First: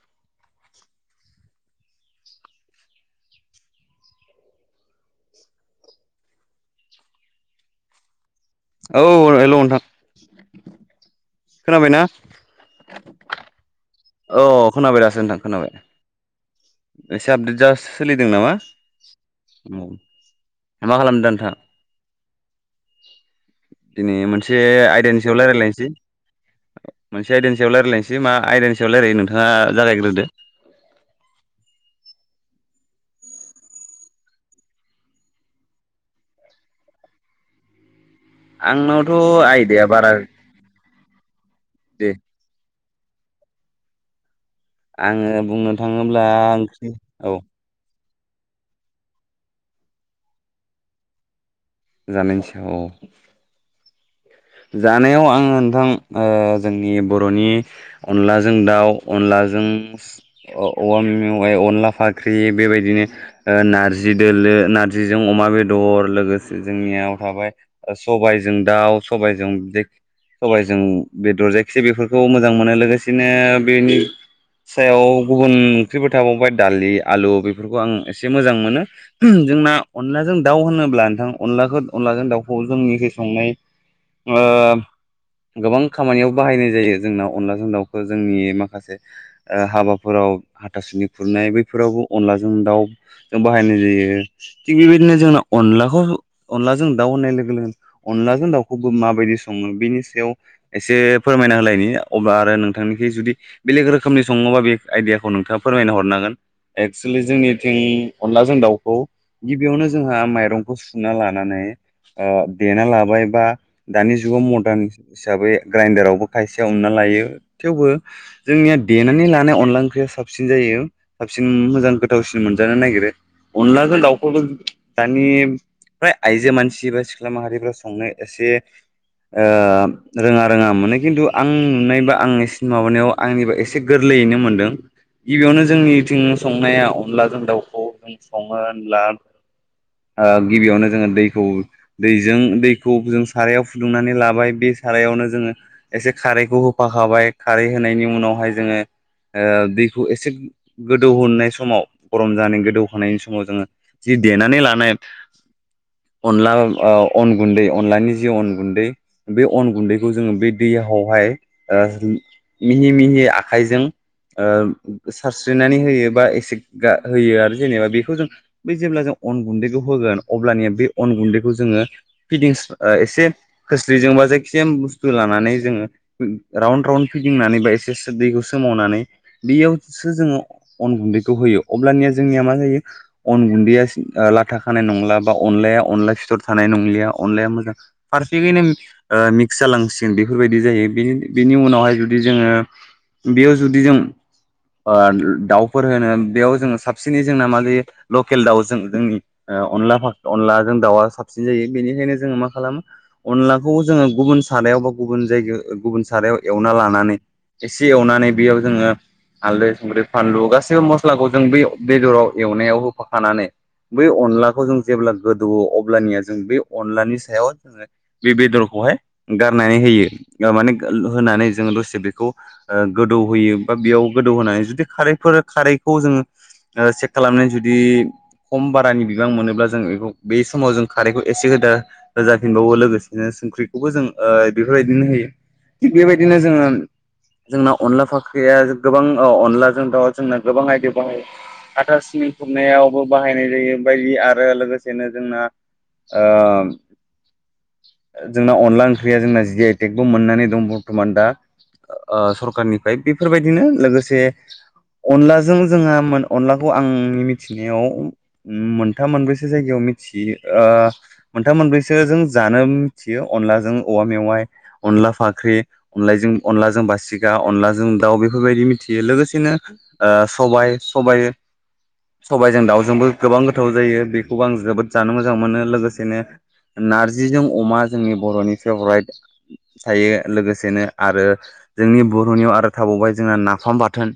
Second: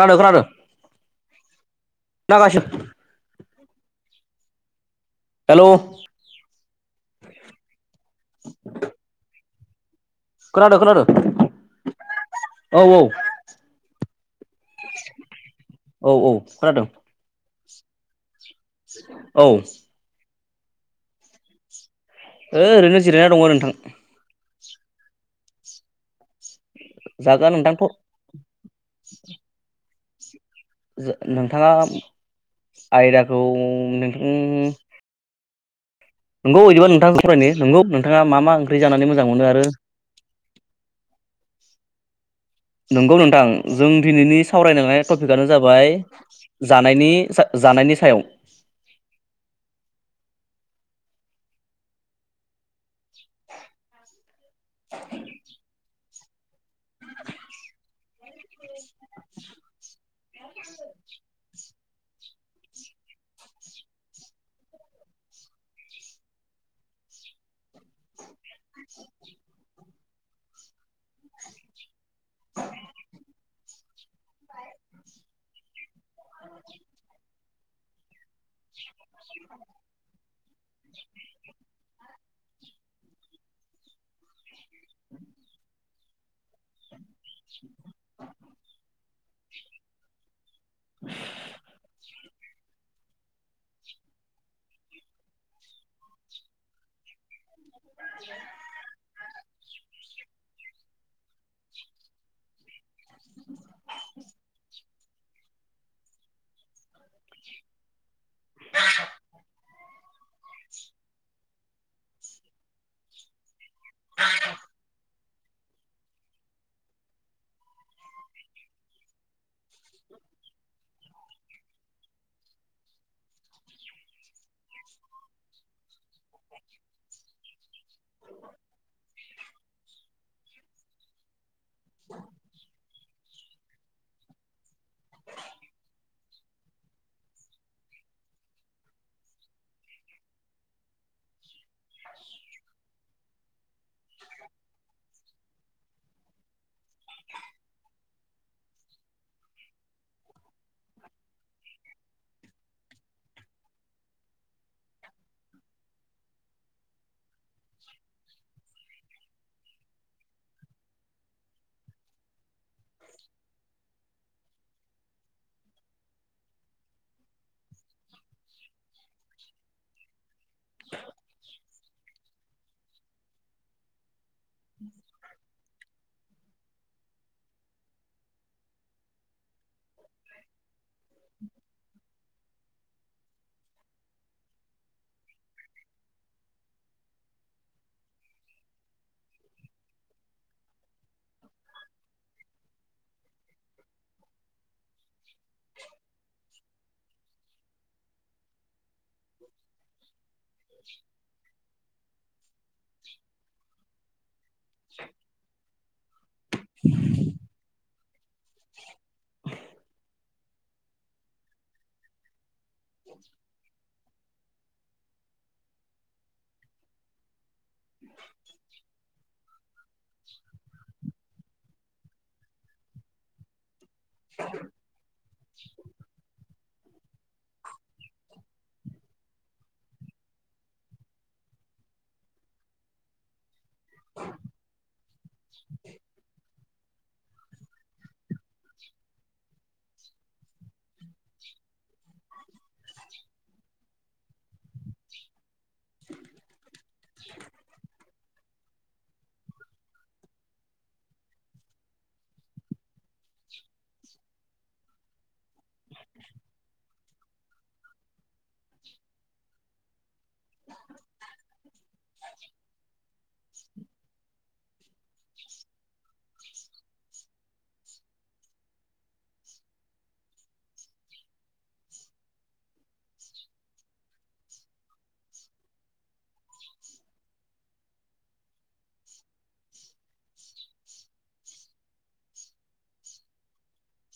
खानोदों खानोदों नागासिम हेल' औ हेल' नोंथां खोनादों खनादों खोनाबायना औ अ खोनाबाय दासो नोंथां खोनाबाय औ खोनादों एसे आपडेट जास सोलिदों नामा औ मा खालामदों नोंथाङा ओ ओरैनो जिरायना दङो नोंथां से आयदानि सायाव राय लायलायनसै मोनसे जागोन आयदानि सायाव नोंथांखौ रायलायलानसै मा आयदानि सायाव रायलायो नोंथाङा जागायग्रो दो जां नोंथाङा आयदाखौ नोंथां उम नोंगौ बिदिबा नोंथां फरायनो नोंगौ नों आंनावथ' आयदाया बारा दे नंगौ नोंथां जों दिनैनि सावरायनो लानाय आङो टपिकानो बुंनो जाबाय थाङोब्ला ओंख्रि जानायनि औ जानायनि सायाव [inaudible] जानायनि सायाव औ जानायाव आङो नोंथां ओ जोंनि बर'नि अनलाजों दाउ अनलाजों अ औवा मे मेवाइ अनला फाख्रि बेबायदिनो ओ नारजि दोलो नारजिजों अमा बेदर लोगोसे जोंनियाव थाबाय सबायजों दाउ सबाइजों बे सब्बायजों बेदर जायखि बेफोरखौ मोजां मोनो लोगोसेनो बेनि सायाव गुबुन ओंख्रिफोर थाबावबाय दालि आलु बेफोरखौ आं एसे मोजां मोनो जोंना अनलाजों दाउ होनो ब्ला नोंथां अनलाखो अनलाजों दाउखौ जोंनि जि संनाय ओ गोबां खामानियाव बाहायनाय जायो जोंनाव अनलाजों दाउखौ जोंनि माखासे ओ हाबाफोराव हाथासुनि खुरनाय बैफोरावबो अनलाजों दाउ जों बाहायनाय जायो थिग बेबायदिनो जोंना अनलाखौ अनलाजों दाउ होननाय लोगो लोगो अनलाजों दाउ माबायदि सङो बेनि सायाव एसे फोरमायना होलायनि अब्ला आरो नोंथांनिखि जुदि बेलेग रोखोमनि सङोबा बे आयदियाखौ नोंथाङा फोरमायना हरनो हागोन एक्सुलि जोंनिथिं अनलाजों दाउखौ गिबियावनो जोंहा माइरंखौ सुना लानानै ओ देना लाबाय बा दानि जुगाव मदार्न हिसाबै ग्राइनडारावबो खायसेया उनना लायो थेवबो जोंनिया देनानै लानाय अनला अनला ओंख्रिया साबसिन जायो साबसिन मोजां गोथावसिन मोनजानो नागिरो अनलाजों दाउ दानि फ्राय आइजो मानसि बा सिख्ला माहारिफ्रा संनो एसे ओ रोङा रोङा मोनो खिन्थु आं मोननाय बा आंनि सिन माबानायाव आंनिबा गोरलैयैनो मोनदों गिबियावनो जोंनिथिं संनायाव अनलाजों दाउखौ सङो होनब्ला ओ गिबियावनो जोङो दैखौ दैजों दैखौ सारायाव फुदुंनानै लाबाय बे सारायावनो जोङो एसे खारैखौ होफाखाबाय खारै होनायनि उनावहाय जोङो ओ दैखौ एसे गोदौ होनाय समाव गरम जानानै गोदौ होखांनायनि समाव जोङो जि देनानै लानाय अनला ओ अन गुन्दै अनलानि जि अन गुन्दै बे अन गुन्दैखौ जोङो बे दैयावहाय ओ मिहि मिहि आखाइजों ओ सारस्रिनानै होयो बा एसे गा होयो आरो जेनेबा बेखौ जों बे जेब्ला जों अन गुन्दैखौ होगोन अब्लानिया बे अन गुन्दैखौ जोङो फिदिंसो एसे खोस्लिजोंबा सेम बुस्थु लानानै जोङो राउन्ड राउन्ड फिदिंनानै बा एसे दैखौ सोमावनानै बेयावसो जोङो अन गुन्दैखौ होयो अब्लानिया जोंनिया मा जायो अन गुन्दैया लाथा खानाय नंला बा अनलाया अनला फिथर थानाय नंलिया अनलाया मोजां पारफेसेयैनो ओ मिक्स जालांसिगोन बेफोरबायदि जायो बे बेनि उनावहाय जुदि जोङो बेयाव जुदि जों ओ दाउफोर होनो बेयाव जों साबसिनै जोंना मा जायो लकेल दाउजों जोंनि अनला अनलाजों दाउया साबसिन जायो बेनिखायनो जों मा खालामो अनलाखौ जों गुबुन सारायावबा गुबुन जायगायाव गुबुन सारायाव एवना लानानै एसे एवनानै बेयाव जोङो हालदै संख्रि फानलु गासैबो मस्लाखौ जों बे बेदराव एवनायाव होफाखानानै बै अनलाखौ जों जेब्ला गोदौवयो अब्लानिया जों बे अनलानि [inaudible] बे बेदरखौहाय गारनानै होयो माने होनानै जों दसे बेखौ ओ गोदौ होयो बा बेयाव गोदौ होनानै जुदि खारैफोर खारैखौ जोङो सेेक खालामनानै जुदि खम बारानि बिबां मोनोब्ला जोंखौ बे समाव जों खारैखौ एसे होदा होजाफिनबावो लोगोसेनो संख्रि खौबो जों जोंना अनलाफाख गोबां ओ अनलाजों जोंथाव जोंना गोबां आयदायाव बाहायो आथा सिं खुरनायावबो बाहाय ओम ओ जों जों अनला ओंख्रिया जोंना जि आइ टेकबो मोननानै दं बर्थमान दा ओ सरखारनिफ्राय बेफोरबायदिनो लोगोसे अनलाजों जोंहा अनलाखौ आंनि उम मिथिनायाव मोनथाम मोनबैसो जायगायाव मिथि ओ बिसोरजों जानो मिथियो अनलाजों औवा मेवाइ अनला फाख्रि अनलायजों अनलाजों बासिगखा अनलाजों दाउ बेफोरबायदि मिथियो लोगोसेनो सबाइ सब सबजों दाउजोंबो गोबां गोथाव जायो बेखौबो आं जोबोद जानो मोजां मोनो लोगोसेनो नारजिजों अमा जोंनि बर'नि फेभराइट थायो लोगोसेनो आरो जोंनि बर'नियाव आरो थाबावबाय जोंहा नाफाम बाथोन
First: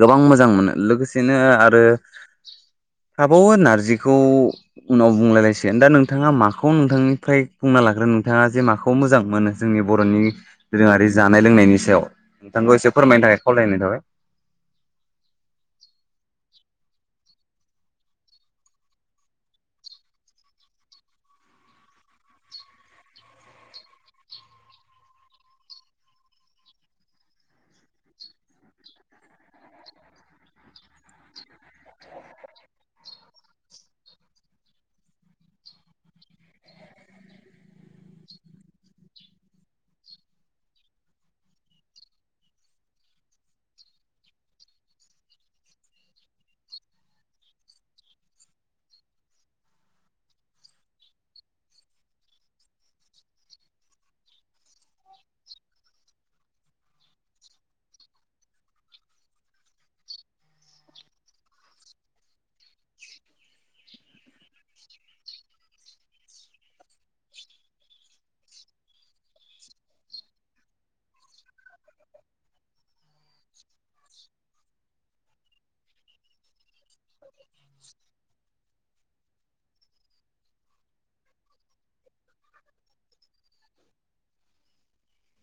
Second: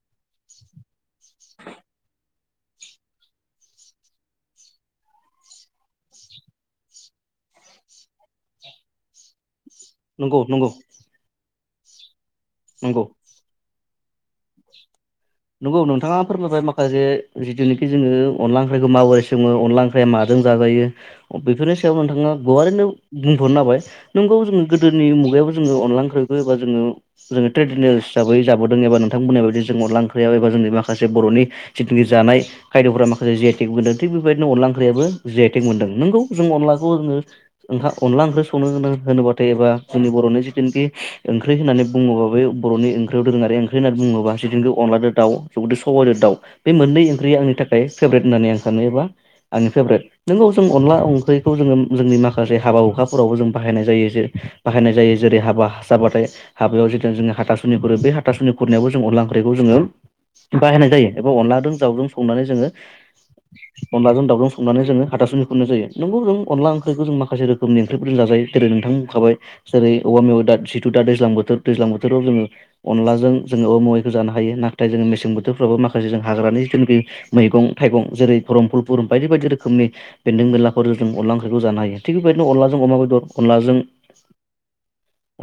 गोबां मोजां मोनो लोगोसेनो आरो थाबावो नार्जिखौ उनाव बुंलायलायसिगोन दा नों नोंथाङा माखौ नोंथांनिफ्राय बुंना लाग्रो नोंथाङा जे माखौ मोजां मोनो जोंनि बर'नि नंगौ नंगौ दोरोङारि जानाय लोंनायनि सायाव नोंथांखौ एसे नंगौ फोरमायनो थाखाय खावलायनाय थाबाय नोंगौ नोंथाङा फोरमायबाय माखासे जिथुनिखि जोङो अनला ओंख्रिखौ माबोरै सङो अनला ओख्रिया माजों जाजायो बेफोरनि सायाव नोंथाङा गुवारैनो बुंथ'नो हाबाय नंगौ जोङो गोदोनि मुगायावबो जोङो अनला ओंख्रिखौ एबाोङोङो ट्रेडिनेल हिसाबै जाबोदों एबा नोंथां बुंनाय बायदि जों अनला ओंख्रि ओंख्रियाव एबा जोंनि माखासे बर'नि जिथुखि जानाय खायद'फोराव माखासे जियाइथेक मोनदों थिग बेबायदिनो अनला ओंख्रियाबो जि आइटेक मोनदों नोंगौ जों अनलाखौ जोङो ओं अनला ओंख्रि संनो होनोबाथाय एबा जोंनि बर'नि जिथुनिखि ओंख्रि होननानै बुङोबा बे बर'नि ओंख्रियाव दोरों आरो ओंख्रि होननानै बुङोब्ला जिथुखि अनला दाउ जगदै सबाइ दाउ बे मोननै ओंख्रिया आंनि थाखाय फेभरेट होननानै आं सानो एबा आंनि फेभरेट नोंगौ जों अनला ओंख्रिखौ जोङो जोंनि माखासे हाबा हुखाफोरावबो जों बाहायनाय जायो जे बाहायनाय जायो जेरै हाबा जाबाथाय हाबायाव जे जोङो हाथासुनि खुरो बे हाथासुनि खुरनायावबो जों अनला ओंख्रिखौ जोङो बाहायनाय जायो एबा अनलाजों दाउजों संनानै जोङो अनलाजों दाउजों संनानै जोङो हाथासुनि खुरनाय जायो नंगौ जों अनला ओंख्रिखौ जों माखासे रोखोमनि ओंख्रिफोरजों जाजायो जेरै नोंथां बुंखाबाय जेरै औवा मेवाइ दा जिथु दा दैज्लां बोथोर दैज्लां बोथोराव जोङो अनलाजों जोङो औवा मेवैखौ जानो हायो ना नाथाय जोङो मेसें बोथोरफ्रावो माखासे जों हाग्रानि जिथुखि मैगं थाइगं जेरै खरमफुलफुरुम बायदि बायदि रोखोमनि बेन्दों बेनलाफोर जों अनला ओंख्रिखौ जानो हायो थिग बेबायदिनो अनलाजों अमा बेदर अनलाजों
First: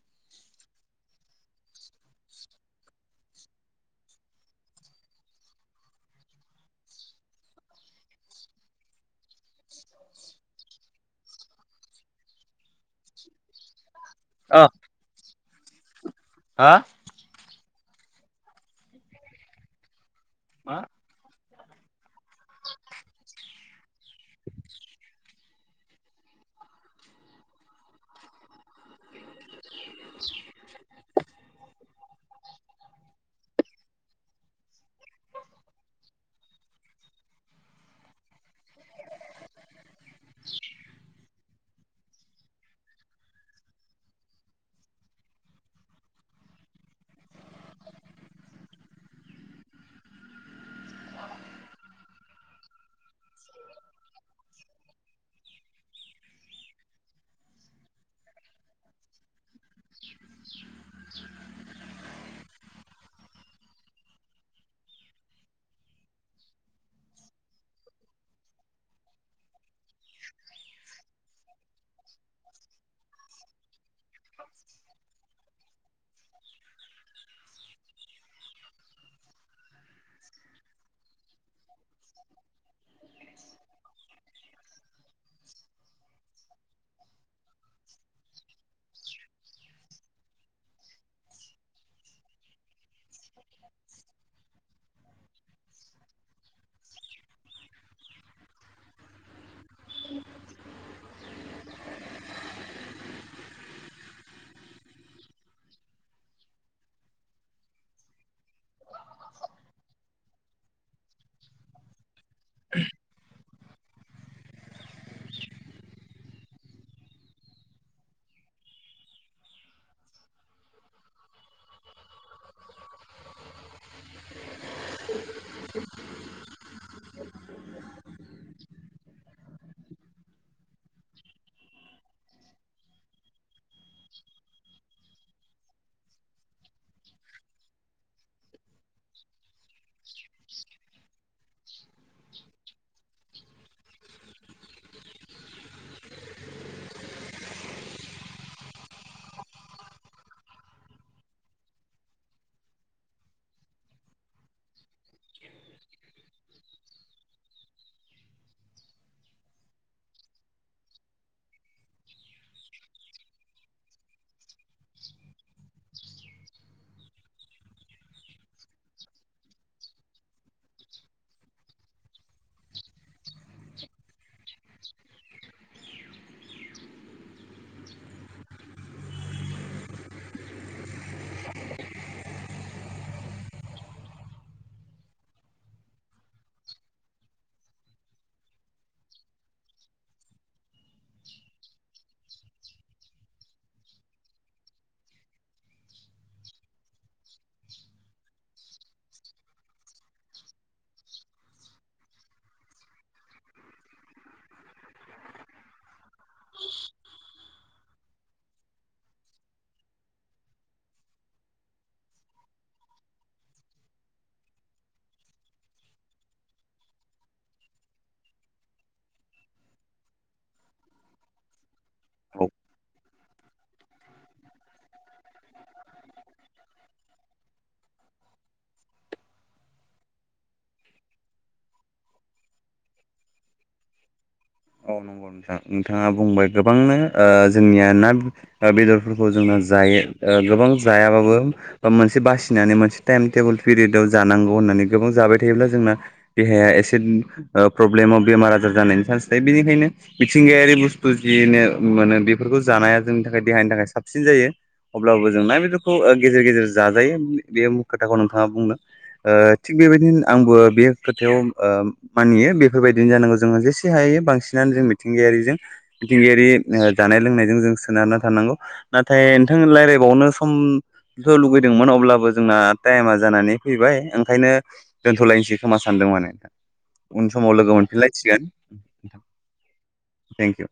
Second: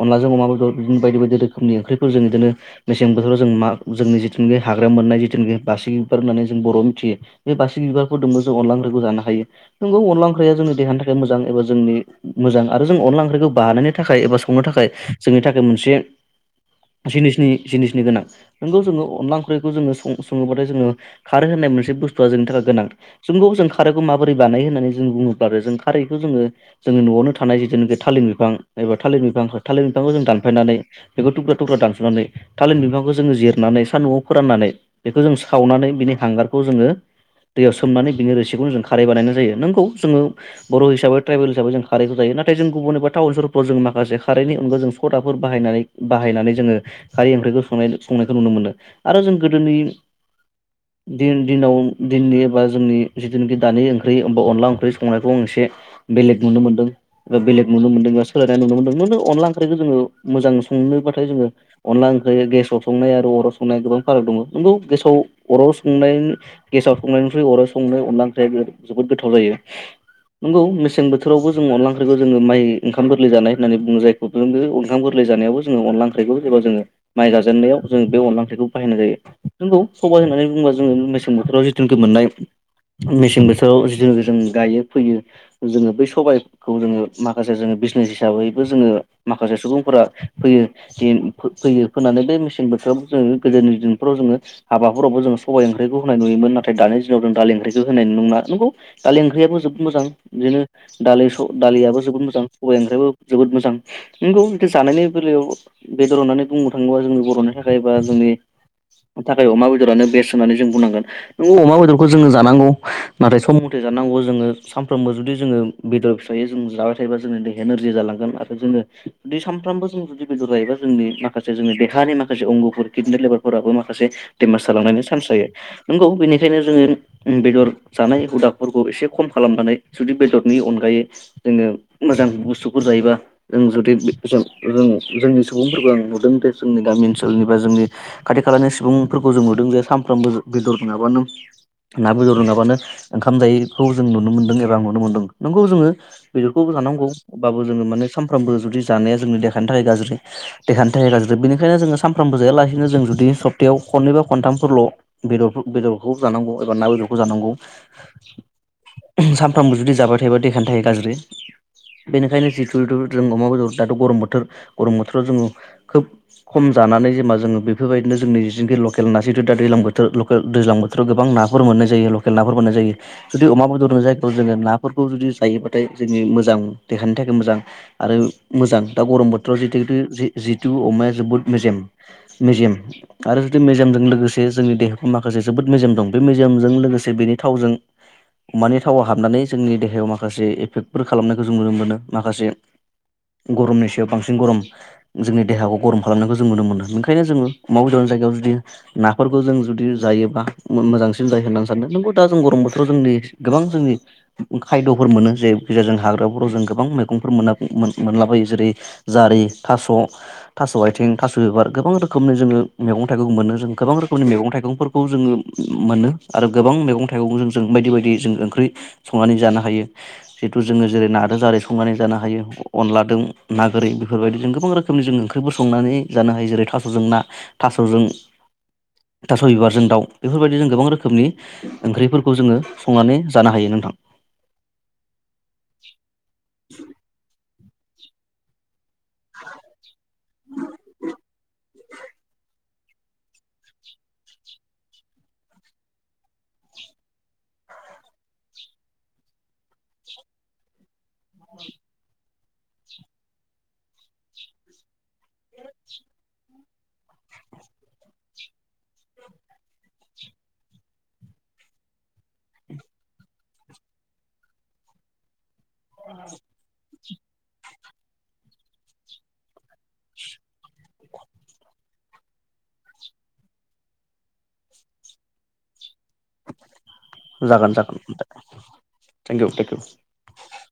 अनलाजों अमा बेदर बिदिनो बायदि बायदि रोखोमनि ओंख्रिफोर जों बिदिनो मेसें बोथोराव जों मा जोंनि जों जे हाग्रा मोननाय जिथुखि बासिग बिबार होननानै जों बर' मिथियो बे बासिग बिारखौदों जों अनला ओंख्रिखौ जानो हायो नोंगौ अनला ओंख्रिया जोंनि देहानि थाखाय मोजांबा जोंनि मोजां आरो जों अनला ओंख्रिखौ बानायानानै थाखाय एबा संनो अ थाखाय जोंनि थाखाय मोनसे हा जिनिसनि जिनिसनि गोनां नोंगौ जोङो अनला ओंख्रिखौ जोङो सं सङोबाथाय जोङो मा खारै होननाय मोनसे बुस्थुवआ जोंनि थाखाय गोनां जोंगौ जों खारैखौ माबोरै बानाय होननानै जों बुङोब्ला आरो जों खारैखौ जोङो जोङो न'आवनो थानाय ज जिथुनाखि थालिर बिफां एबा थालिर बिफां थालिर बिफांखौ जों दानफायनानै बेखौ थुुब्रा थुुब्रा दानस'नानै थालिर बिफांखौ जोङो जिरनानै सान्द'आव फोराननानै बेखौ जों सावनानै बिनि हांगारखौ जोङो दैयाव सोमनानै बिनि रोसिखौनो जों खारै बानायनाय जायो नोंगौ जोङो बर' हिसाबै ट्राइबेल हिसाबै जों खारैखौ जायो नाथाय जों गुबुन एबा टाउन सहरफ्राव जों माखासे खारैनि अनगा जों सदाफोर बाहायनानै बाहायनानै जोङो खारै ओंख्रिखौ सं संनायखौ नुनो मोनो आरो जों गोदोनि दि दिनाव दिननि एबा जोंनि जिथुनिखि दानि ओंख्रि हबा अनला ओंख्रि संनायखौ आ एसे बेलेग नुनो मोन्दों बा बेलेग नुनो मोनदों एबा सोलायनाय नुनो मोनदों अनला ओंख्रिखौ जोङो मोजां संनोबाथाय जोङो अनला ओंख्रिया गेसाव संनाय आरो अराव सं संनाय गोबां फाराग दङ नंगौ गेसाव अराव संनाय गेसाव संनायनिख्रुइ अराव संनाय अनला ओंख्रिया जोबोद गोथाव जायो नोंगौ मेसें बोथोरावबो जों अनला ओंख्रिखौ जोङो माइ ओंखाम गोरलै जानाय होननानै बुङो जायखौ जों बे ओंखाम गोरलै जानायबो जोङो अनला ओंख्रिखौ एबा जोङो माइ जाजेननायाव जों बे अनला ओ खौ बाहायनाय जायो नोंगौ सबाइ होननानै बुङोबा जोङो मेसें बोथोराव जिथुनिखि मोननाय मेसें बोथोराव जिथुनिखि जों गायो फैयो जोङो बै सबाइखौ जोङो माखासे जोङो बिजनेस हिसाबैबो जोङो माखासे सुबुंफोरा फैयो फैयो फोननानै बे मेसें बोथोराव जोङो गोदोनि दिनफ्राव जोङो हाबाफोरावबो जोङो सबाइ ओंख्रिखौ होनाय नुयोमोन नाथाय दानि दिनाव जों दालि ओंख्रिखौ होनायनि नुनोमोना नंगौ दालि ओंख्रियाब जोबोद मोजां बिदिनो दालि सल दालियाबो जोबोद मोजां सबाइ ओंख्रियो जोबोद मोजां नंगौ बिदि जानायनि बेलायाव बेदर होननानै बुंनो थाङोबा जोंनि बर'नि थाखाय बा जोंनि थाखाय अमा बेदरानो बेस्ट होननानै जों बुंनांगोन नोंगौ अमा बेदरखौ जोङो जानांगौ नाथाय सम मथे जानांगौ जोङो सानफ्रोमबो जुदि जोङो बेदर फिसायै जों जाबाय थायोब जोंनि देहायानोरजि जालांगोन आरो जोङो जुदि सानफ्रामबो जों जुदि बेदर जायोबा जोंनि माखासे जोंनि देहानि माखासे माखासे अंग'फोर किडनि लेभारफोराबो माखासे बेमार जालांनायनि चान्स जायो नंगौ बेनिखायनो जोङो बेदर जानाय हुदाफोरखौ एसे खम खालामनानै जुदि बेदरनि अनगायै जोङो मोजां बुस्थुफोर जायोबा जों जुदि जोंनि सुबुंफोरखौ आं नुदों जे जोंनि गामि ओनसोल सोरनिबा जोंनि खाथि खालानि सुबुंफोरखौ जों नुदों जे सानफ्रामबो बेदर नङाबानो ना बेदर नङाबानो ओंखाम जायैखौ जों नुनो मोनदों एबा नुनो मोनदों नंगौ जोङो बेदरखौ जानांगौबाबो जोङो माने सानफ्रामबो जुदि जानाया जोंनि देहानि थाखाय गाज्रि देहानि थाखाय गाज्रि बेनिखायनो जोङो साम फ्रामबोजायालासिनो जों जुदि सप्तायाव खनैबा खनथामफोरल' बेदर बेदरखौ जानांगौ एबा ना बेदरखौ जानांगौ। सानफ्रामबो जुदि जाबाय थायोबा देखायानो थायो गाज्रि बेनिखायनो जितुथु जों अमा बेदर दाथ' गरम बोथोर गरम बोथोराव जोङो खोब खम जानानै जेनेबा जोङो बेफोरबायदिनो जोंनि जिसेखि लकेल ना सथु दा दैज्लां बोथोर लकेल दैजां बोथोराव गोबां नाफोर मोननाय जायो लकेल नाफोर मोननाय जायो जुदि अमा बेदरजों जाय थ' जोङो नाफोरखौ जुदि जायोब्लाथाय जोंनि मोजां देहानि थाखाय मोजां। आरो मोजां दा गरम बोथोराव जितुेु जितु अमाया जोबोद मेजेम मेजेम आरो जुदि मेजेमजों लोगोसे जोंनि देहाखौ माखासे जोबोद मेजेम दं बे मेजेमजों लोगोसे बेनि थावजों अमानि थावआव हाबनानै जोंनि देहायाव माखासे एफेक्ट बेफोर खालामनायखौ जों नुनो मोनो। माखासे गरमनि सायाव बांसिन गरम जोंनि देहाखौ गरम खालामनायखौ जों नुनो मोनो ओंखायनो जोङो अमा बेदरनाय जायगायाव जुदि नाफोरखौ जों जुदि जायोब्ला मोजांसिन जायो होननानै सानो नोंगौ दा जों गरम बोथोराव जोंनि गोबां जोंनि खायद'फोर मोनो जे गेजेरजों हाग्राफोराव जों गोबां मैगंफोर मोनाब मोन मोनलाबायो जेरै जारि थास' थास' आथिं थिं थास' बिबार गोबां रोखोमनि जोङो मैगं थाइगं मोनो जों गोबां रोखोमनि मैगं थाइगंफोरखौ जोङो मोनो आरो गोबां मैगं थाइगंजों जों बायदि बायदि जों ओंख्रि संनानै जानो हायो जिहेतु जोङो जेरै नार जारि स संनानै जानो हायो अनलादों नागोरि बेफोरबायदि जोंबां रोखोमनि जों ओंख्रि सं संनानै जानो हायो जेरै थास'जों ना थास'जों थास' बिबारजों दाउ बेफोरबायदि जों गोबां रोखोमनि ओंख्रिफोरखौ जोङो संनानै जानो हायो नोंथां। औ नंगौ नोंथां नोंथाङा बुंबाय गोबांनो ओ जोंनिया ना ना बेदर फोरफोरखौ जोंनो जायो ओ गोबां जायाबाबो बा मोनसे बासिनानै मोनसे टाइम टेबोल पिरियदआव जानांगौ होननानै गोबां जाबाय थायोब्ला जोंना देहाया एसे ओ प्रब्लेमाव बेमार आजार जानायनि चान्स बिनिखायनो मिथिंगायारि बुस्थु जिनो मोनो बेफोरखौ जानाया जोंनि थाखाय देहानि थाखाय साबसिन जायो अब्लाबो जों ना बेदरखौ गेजेर गेजेर जाजायो बे खोथाखौ नोंथाङा बुंनो ओ थिग बेबायदिनो आंबो बे खोथायाव ओ मानियो बेफोरबायदिनो जानांगौ जोङो जेसे से हायो बांसिनानो जों मिथिंगायारिजों मिथिंगायारि ओ जानाय लोंनायजों जों सोनारना थानांगौ नाथाय नोंथां रायलायबावनो समथ' लुगैदोंमोन अब्लाबो जोंना टाइमा जानानै फैबाय ओंखायनो दोनथ'लायनोसै खोमा स सानदों माने उन समाव लोगो मोनफिनलायसिगोन thank you thank you. Thank U.